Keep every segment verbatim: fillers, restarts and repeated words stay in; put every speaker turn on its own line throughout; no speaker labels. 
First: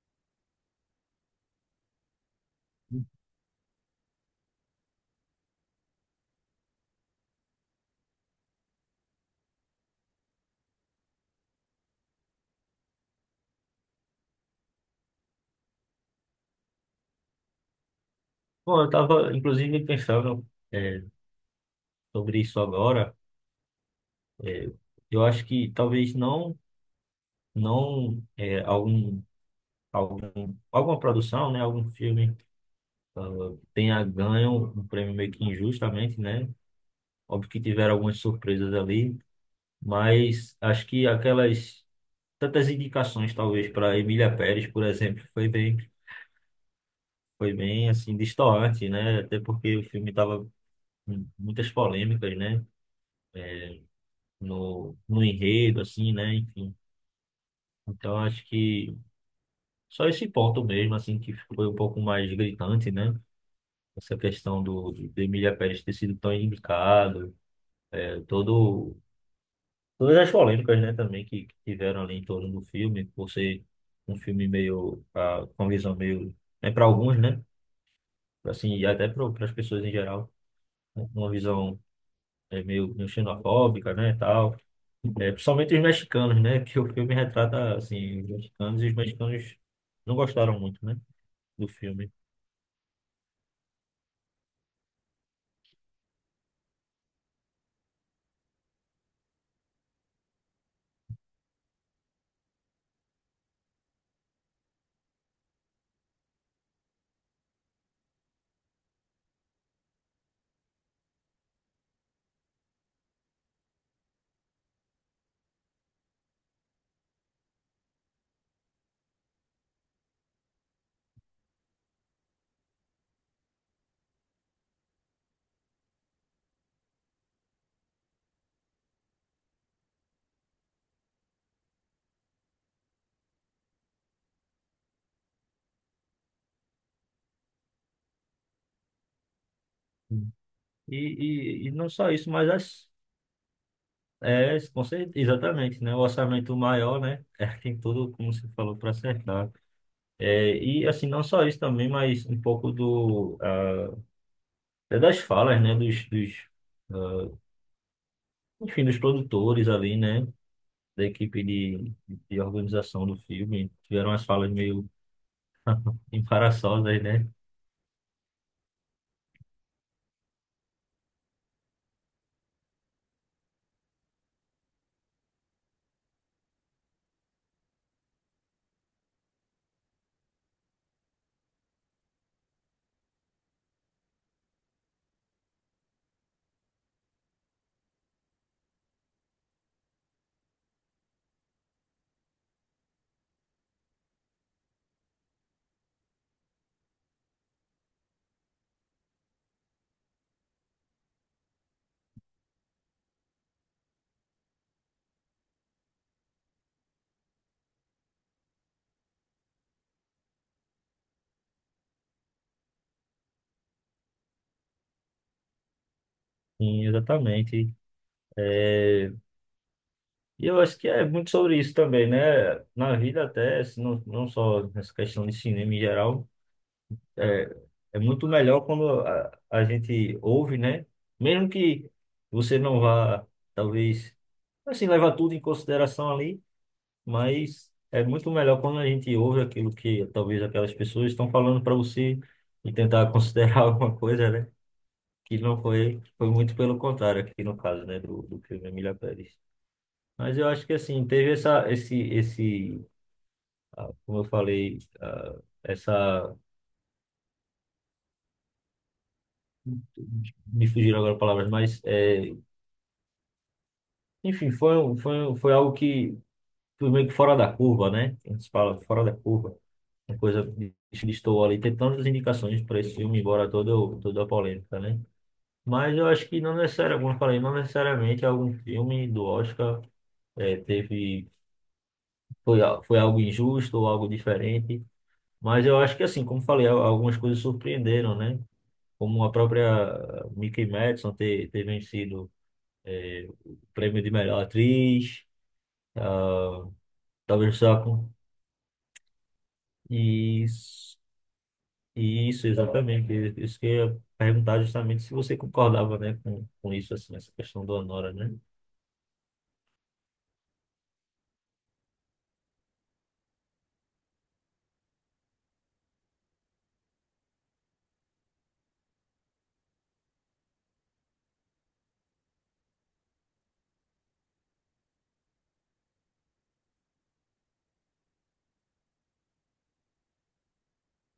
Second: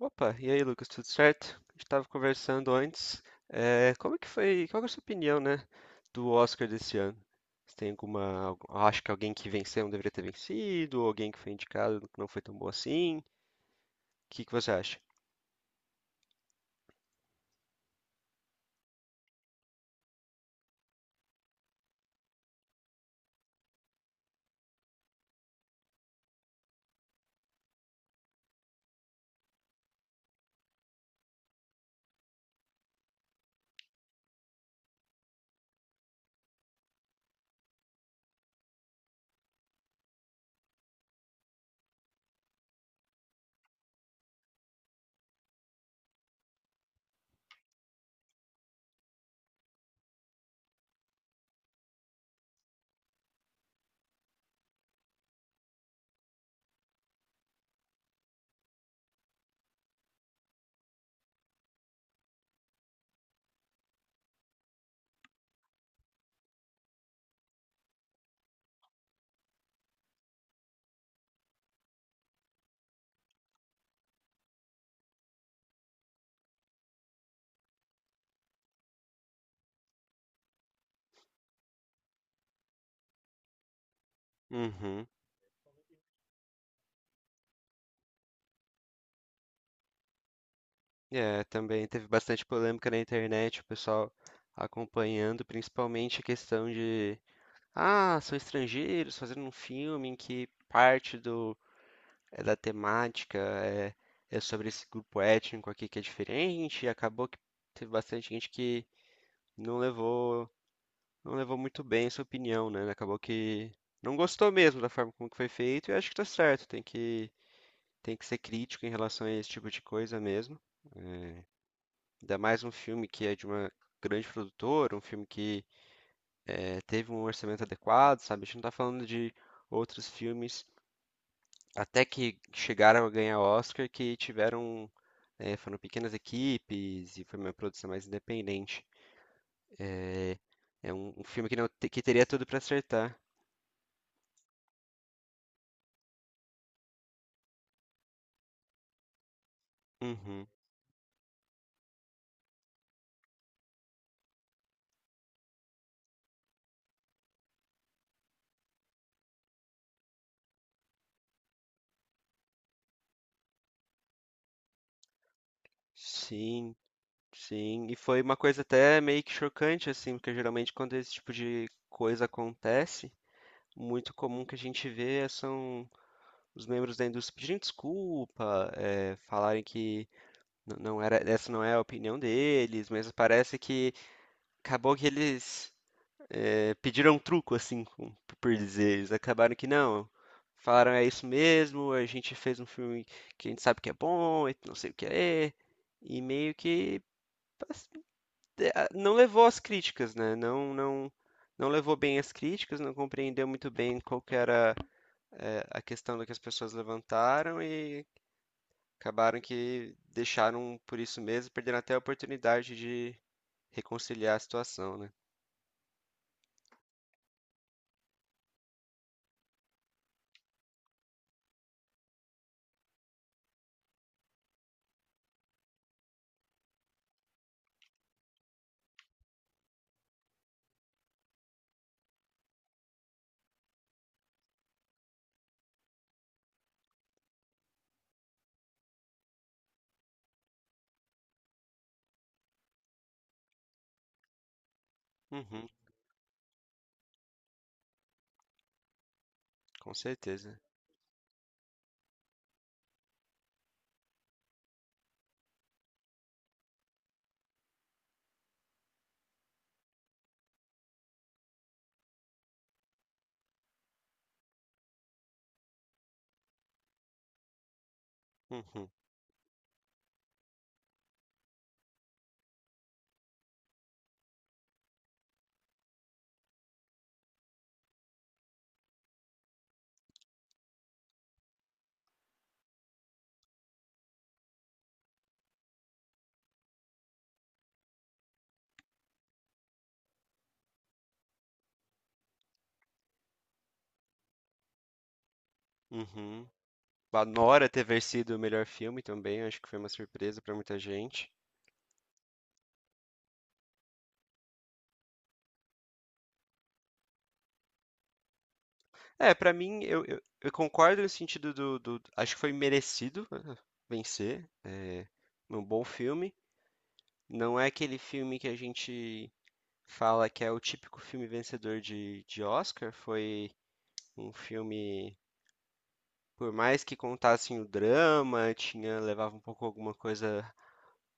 Opa, e aí, Lucas, tudo certo? A gente estava conversando antes. Eh, como que foi? Qual que é a sua opinião, né, do Oscar desse ano? Você tem alguma? algu- Acha que alguém que venceu não deveria ter vencido? Ou alguém que foi indicado que não foi tão bom assim? O que que você acha?
Bom, eu estava inclusive pensando é, sobre isso agora. É, eu acho que talvez não, não é, algum, algum, alguma produção, né, algum filme tenha ganho um prêmio meio que injustamente, né? Óbvio que tiveram algumas surpresas ali, mas acho que aquelas tantas indicações talvez para Emília Pérez, por exemplo, foi bem, foi bem assim destoante, né? Até porque o filme tava com muitas polêmicas, né? No, no enredo, assim, né? Enfim. Então, acho que só esse ponto mesmo, assim, que foi um pouco mais gritante, né? Essa questão do, do Emília Pérez ter sido tão indicado, é, todo, todas as polêmicas, né, também que, que tiveram ali em torno do filme, por ser um filme meio, ah, com uma visão meio, é para alguns, né? Assim, e até para as pessoas em geral, um, uma visão é, meio, meio xenofóbica, né, e tal.
Uhum.
É, principalmente os mexicanos, né? Que o filme retrata, assim, os mexicanos, e os mexicanos não gostaram muito, né,
É,
do
também teve
filme.
bastante polêmica na internet, o pessoal acompanhando, principalmente a questão de, ah, são estrangeiros fazendo um filme em que parte é da temática, é, é sobre esse grupo étnico aqui que é diferente, e acabou que teve bastante gente que não levou, não levou muito bem essa opinião, né? Acabou que não gostou mesmo da forma como que foi feito, e eu acho que tá certo, tem que, tem que ser crítico em relação a esse tipo de coisa mesmo. Ainda mais um filme que é de uma grande produtora, um filme que eh, teve um orçamento adequado, sabe? A gente não tá falando de outros filmes até que chegaram a ganhar Oscar, que tiveram, eh, foram pequenas equipes e foi uma produção mais independente. É, é
E,
um, um filme que
e,
não
e
te-
não
que
só
teria
isso,
tudo
mas
pra
as,
acertar.
é, com certeza, exatamente, né? O orçamento maior, né? É, tem tudo, como você falou, para acertar.
Uhum.
É, e, assim, não só isso também, mas um pouco do, ah, é das falas, né? Dos, dos, ah, enfim, dos produtores ali, né? Da equipe de, de organização do filme. Tiveram umas falas meio
Sim,
embaraçosas, né?
sim. E foi uma coisa até meio que chocante, assim, porque geralmente quando esse tipo de coisa acontece, muito comum que a gente vê é são os membros da indústria pedindo desculpa, eh, falarem que n- não era, essa não é a opinião deles, mas parece que acabou que eles eh, pediram um truco, assim, com- por dizer. Eles acabaram que não, falaram é isso mesmo, a gente fez um filme que a gente sabe que é bom, e não sei o que é, e meio que pass- eh, ah, não levou as críticas, né? Não, não, não levou bem as críticas, não compreendeu muito bem qual que era eh, a questão do que as pessoas levantaram e acabaram que deixaram por isso mesmo, perdendo até a oportunidade de reconciliar a situação, né?
Sim, exatamente. é E eu acho que é muito sobre isso também, né? Na vida até, se não, não só nessa questão de cinema em geral, é, é muito melhor quando a, a gente ouve, né? Mesmo que você não vá, talvez, assim, levar tudo em consideração ali, mas é muito melhor quando a gente ouve aquilo que talvez aquelas pessoas estão falando para você e tentar considerar alguma coisa, né? Que não
Uhum,
foi, foi muito pelo contrário aqui no caso, né? Do, do filme Emília Pérez.
com
Mas eu
certeza.
acho que assim, teve essa, esse, esse, ah, como eu falei, ah, essa, me fugiram agora palavras, mas, é, enfim, foi, um- foi, um- foi algo que foi meio que fora da curva, né? A gente fala
Uhum,
fora da curva, uma coisa que estou ali, tem tantas indicações para esse filme, embora toda, o- toda a polêmica, né? Mas eu acho que não necessariamente, como eu falei, não necessariamente algum filme do Oscar eh, teve, foi, a- foi algo injusto ou algo diferente. Mas eu acho que assim, como falei, al- algumas coisas surpreenderam, né? Como a própria Mickey Madison ter, ter vencido é, o prêmio de melhor atriz.
uhum.
ah,
A
Talvez
Nora
só
ter
com
vencido o melhor filme também, acho que foi uma surpresa pra muita
isso,
gente.
isso exatamente. Isso que eu ia perguntar justamente se você concordava, né, com, com isso assim, essa questão do Anora, né?
É, pra mim, eu, eu, eu concordo no sentido do, do- acho que foi merecido eh, vencer. É um bom filme. Não é aquele filme que a gente fala que é o típico filme vencedor de, de Oscar. Foi um filme, por mais que contassem o drama, tinha, levava um pouco alguma coisa,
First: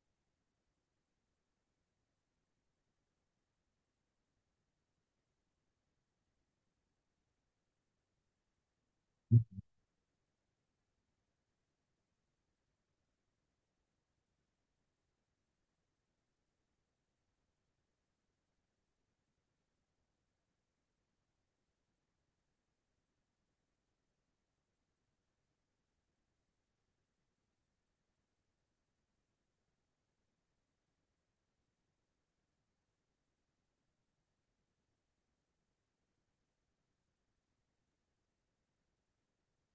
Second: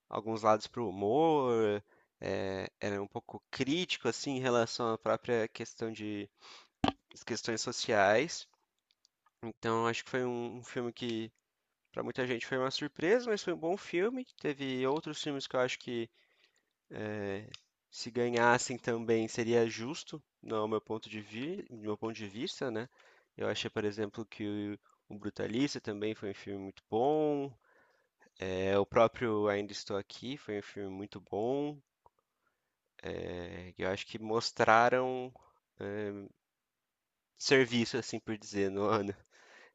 alguns lados pro humor. Eh, era um pouco crítico, assim, em relação à própria questão de as questões sociais. Então, acho que foi um, um filme que, para muita gente, foi uma surpresa, mas foi um bom filme. Teve outros filmes que eu acho que, se ganhassem também, seria justo, no meu ponto de, vi no meu ponto de vista, né? Eu achei, por exemplo, que o, o Brutalista também foi um filme muito bom. É, o próprio Ainda Estou Aqui foi um filme muito bom. É, eu acho que mostraram serviço, assim por dizer, no ano.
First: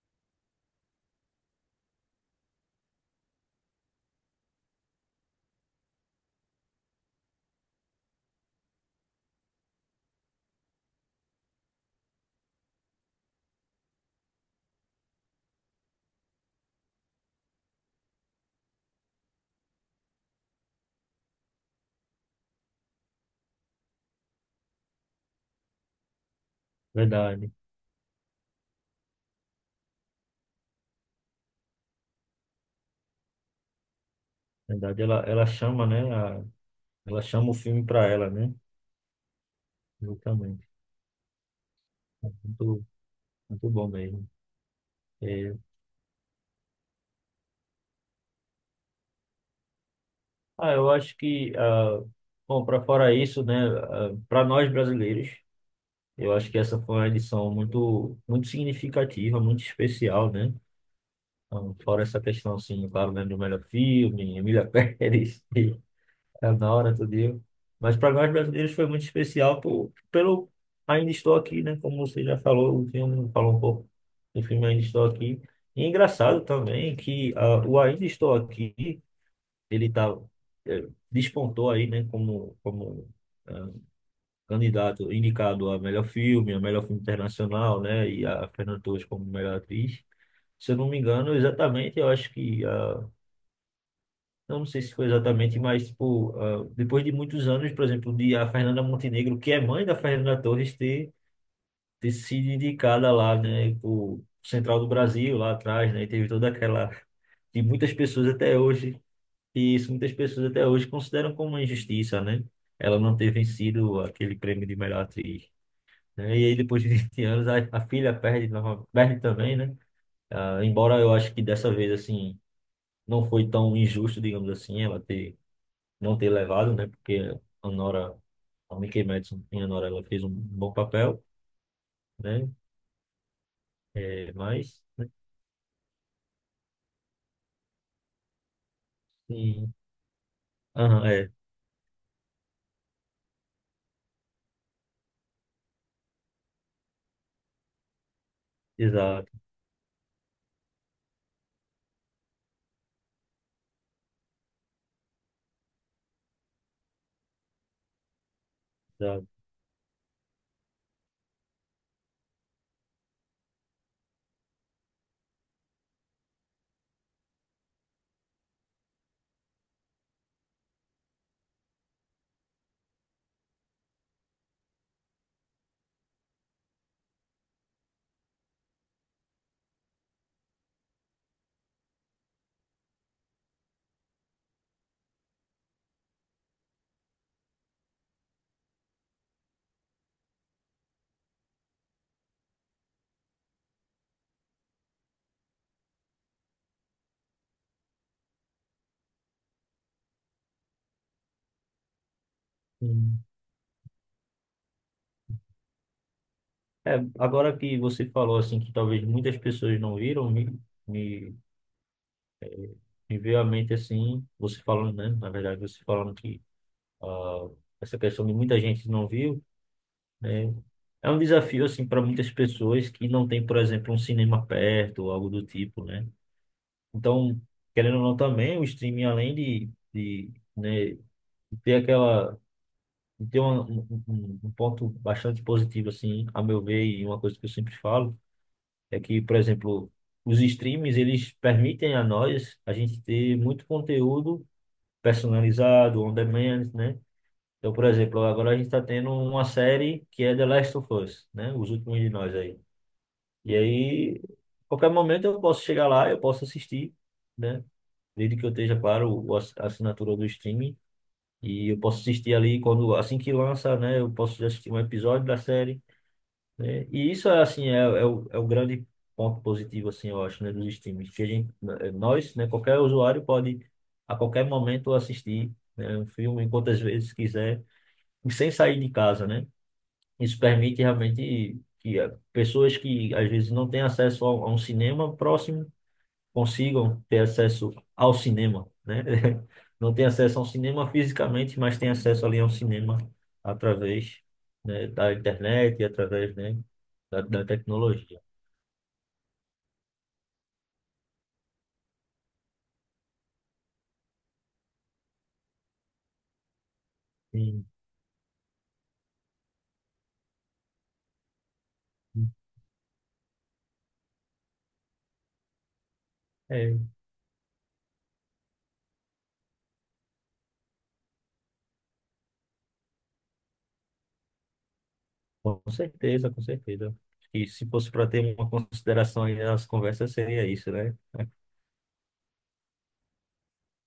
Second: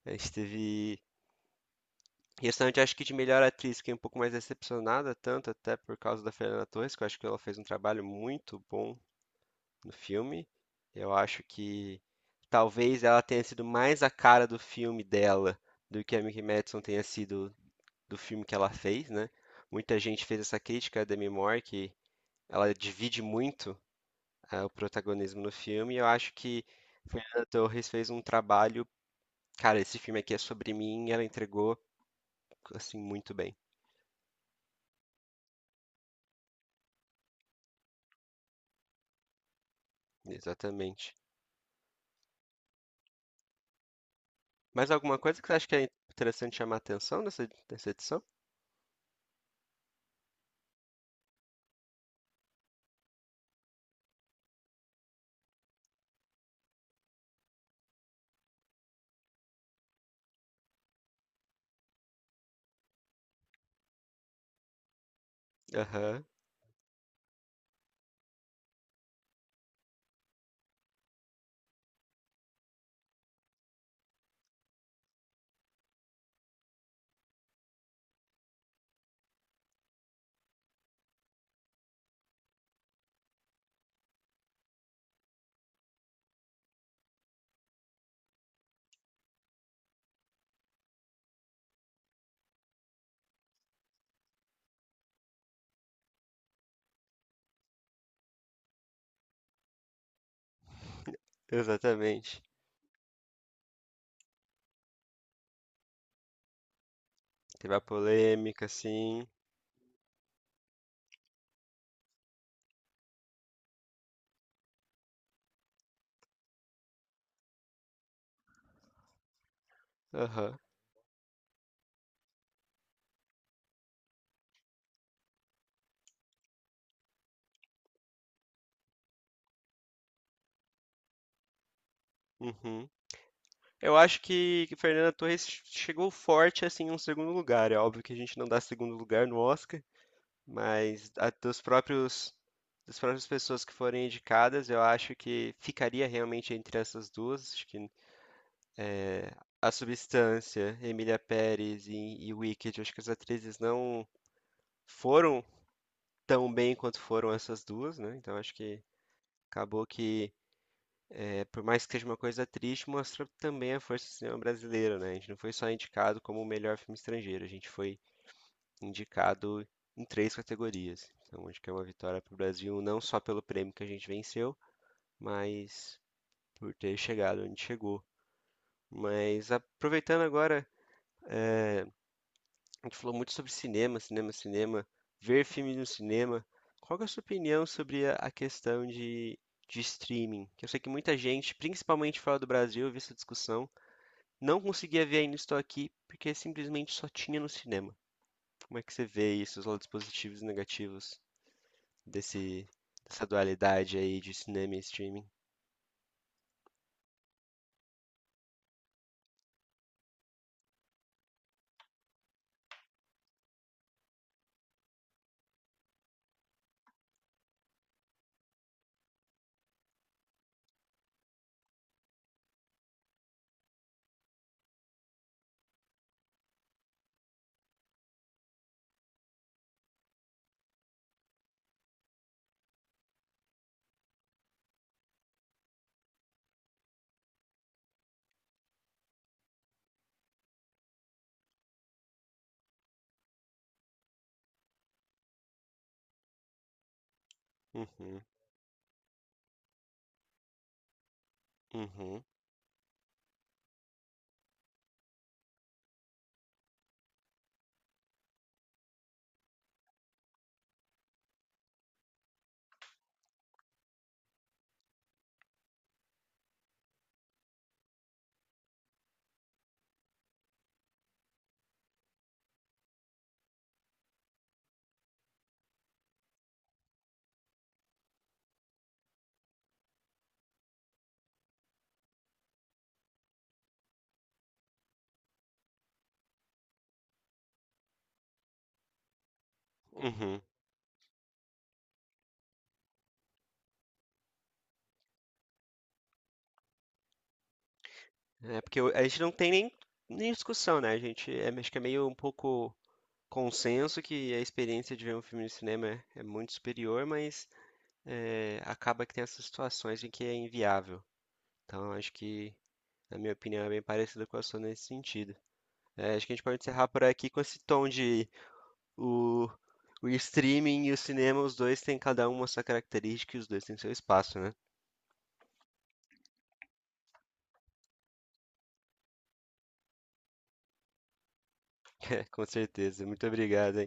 A gente teve restante, acho que de melhor atriz, fiquei um pouco mais decepcionada, tanto até por causa da Fernanda Torres, que eu acho que ela fez um trabalho muito bom no filme. Eu acho que talvez ela tenha sido mais a cara do filme dela do que a Mickey Madison tenha sido do filme que ela fez, né? Muita gente fez essa crítica a Demi Moore, que ela divide muito ah, o protagonismo no filme, e eu acho que Fernanda
Verdade,
Torres fez um trabalho. Cara, esse filme aqui é sobre mim, e ela entregou assim muito bem.
verdade. Ela, ela chama, né? A- ela chama o filme para ela, né? Exatamente.
Exatamente.
Muito, muito bom mesmo.
Mais alguma coisa que
É,
você acha que é interessante chamar a atenção nessa, nessa edição?
ah, eu acho que ah, bom, para fora isso, né, para nós brasileiros, eu acho que essa foi uma edição muito, muito significativa, muito especial, né? Então, fora essa questão, assim, claro, né, do melhor filme, Emília Pérez, e
Aham,
Anora, tudo isso. Mas para nós brasileiros foi muito especial por, pelo Ainda Estou Aqui, né? Como você já falou, o filme falou um pouco do filme Ainda Estou Aqui. E é engraçado também que ah, o Ainda Estou Aqui, ele tá, eh, despontou aí, né? Como, como ah, candidato indicado a melhor filme, a melhor filme internacional, né? E a Fernanda Torres como melhor atriz. Se eu não me engano, exatamente, eu acho que a, eu não sei se foi exatamente, mas tipo, ah, depois de muitos anos, por exemplo, de a Fernanda Montenegro, que é mãe da Fernanda Torres, ter, ter
exatamente.
sido indicada lá, né, por Central do Brasil, lá atrás, né? E teve toda aquela de
Teve a
muitas pessoas até
polêmica,
hoje,
sim.
e isso muitas pessoas até hoje consideram como uma injustiça, né? Ela não ter vencido aquele prêmio de melhor atriz. Né? E aí depois de vinte anos a, a filha perde, nova- perde também, né?
Aham,
Ah, embora eu acho que dessa vez assim não foi tão injusto, digamos assim, ela ter não ter levado, né? Porque a Nora, a Mikey Madison e a Nora, ela fez um bom papel, né?
uhum. Eu acho
É,
que, que
mas
Fernanda Torres chegou forte, assim, em um segundo lugar. É óbvio que a gente não dá segundo lugar no
sim,
Oscar,
aham,
mas a-
é,
dos próprios, das próprias pessoas que forem indicadas, eu acho que ficaria realmente entre essas duas. Acho que
exato,
A Substância, Emília Pérez e, e Wicked, eu acho que as atrizes não foram tão bem quanto foram essas duas, né? Então acho que
exato.
acabou que, é, por mais que seja uma coisa triste, mostra também a força do cinema brasileiro, né? A gente não foi só indicado como o melhor filme estrangeiro, a gente foi indicado em três categorias. Então acho que é uma vitória para o Brasil, não só pelo prêmio que a gente venceu, mas por ter chegado onde chegou. Mas aproveitando agora, a gente falou muito sobre cinema, cinema, cinema, ver filme no cinema. Qual que é a sua opinião sobre a a questão de, de streaming? Que eu sei que muita gente, principalmente fora do Brasil, eu vi essa discussão, não conseguia ver Ainda Estou Aqui porque simplesmente só tinha no cinema. Como é que você vê isso, os lados positivos e negativos desse,
Hum.
dessa dualidade aí de cinema e streaming?
É, agora que você falou assim que talvez muitas pessoas não viram, me, me, me veio à mente assim, você falando, né? Na verdade, você falando que ah, essa questão de muita gente não viu. É, é um desafio assim para muitas pessoas que não tem, por exemplo, um cinema perto ou algo do tipo, né? Então, querendo ou não também, o streaming além de, de, né, de ter aquela de ter uma- um, um- um um ponto bastante positivo assim, a meu ver, e uma coisa que eu sempre falo é que, por exemplo, os streams eles permitem a nós a gente ter muito conteúdo personalizado, on demand, né? Então, por exemplo,
Uhum,
agora a gente está tendo uma série que é The Last of Us, né? Os últimos de
uhum,
nós aí. E aí, qualquer momento eu posso chegar lá, eu posso assistir, né? Desde que eu esteja, claro, o ass- a assinatura do streaming. E eu posso assistir ali quando, assim que lança, né? Eu posso já assistir um episódio da série, né? E isso é, assim, é, é, o, é o grande ponto positivo, assim, eu acho, né? Dos streams. Que a gente, eh, nós, né? Qualquer usuário pode, a qualquer momento, assistir, né, um filme, quantas vezes quiser, e sem sair de casa, né? Isso permite realmente que eh, pessoas que às vezes não têm acesso a um, a um cinema próximo consigam ter acesso ao cinema, né? Não têm acesso
uhum.
a um cinema fisicamente, mas têm acesso ali a um cinema através, né, da internet e através, né, da, da tecnologia.
É porque eu- a gente não tem nem, nem discussão, né? A gente é, acho que é meio um pouco consenso que a experiência de ver um filme no cinema é, é muito superior, mas
Sim.
é, acaba que tem essas situações em que é inviável. Então, acho que, na minha opinião, é bem parecida com a sua nesse sentido. É, acho que a gente pode
É,
encerrar por aqui com esse tom de o, o streaming e o cinema, os dois têm cada um a sua característica e os dois têm seu espaço, né?
com certeza, com certeza. E se fosse para ter uma consideração aí nas conversas, seria isso, né?
Com certeza. Muito obrigado,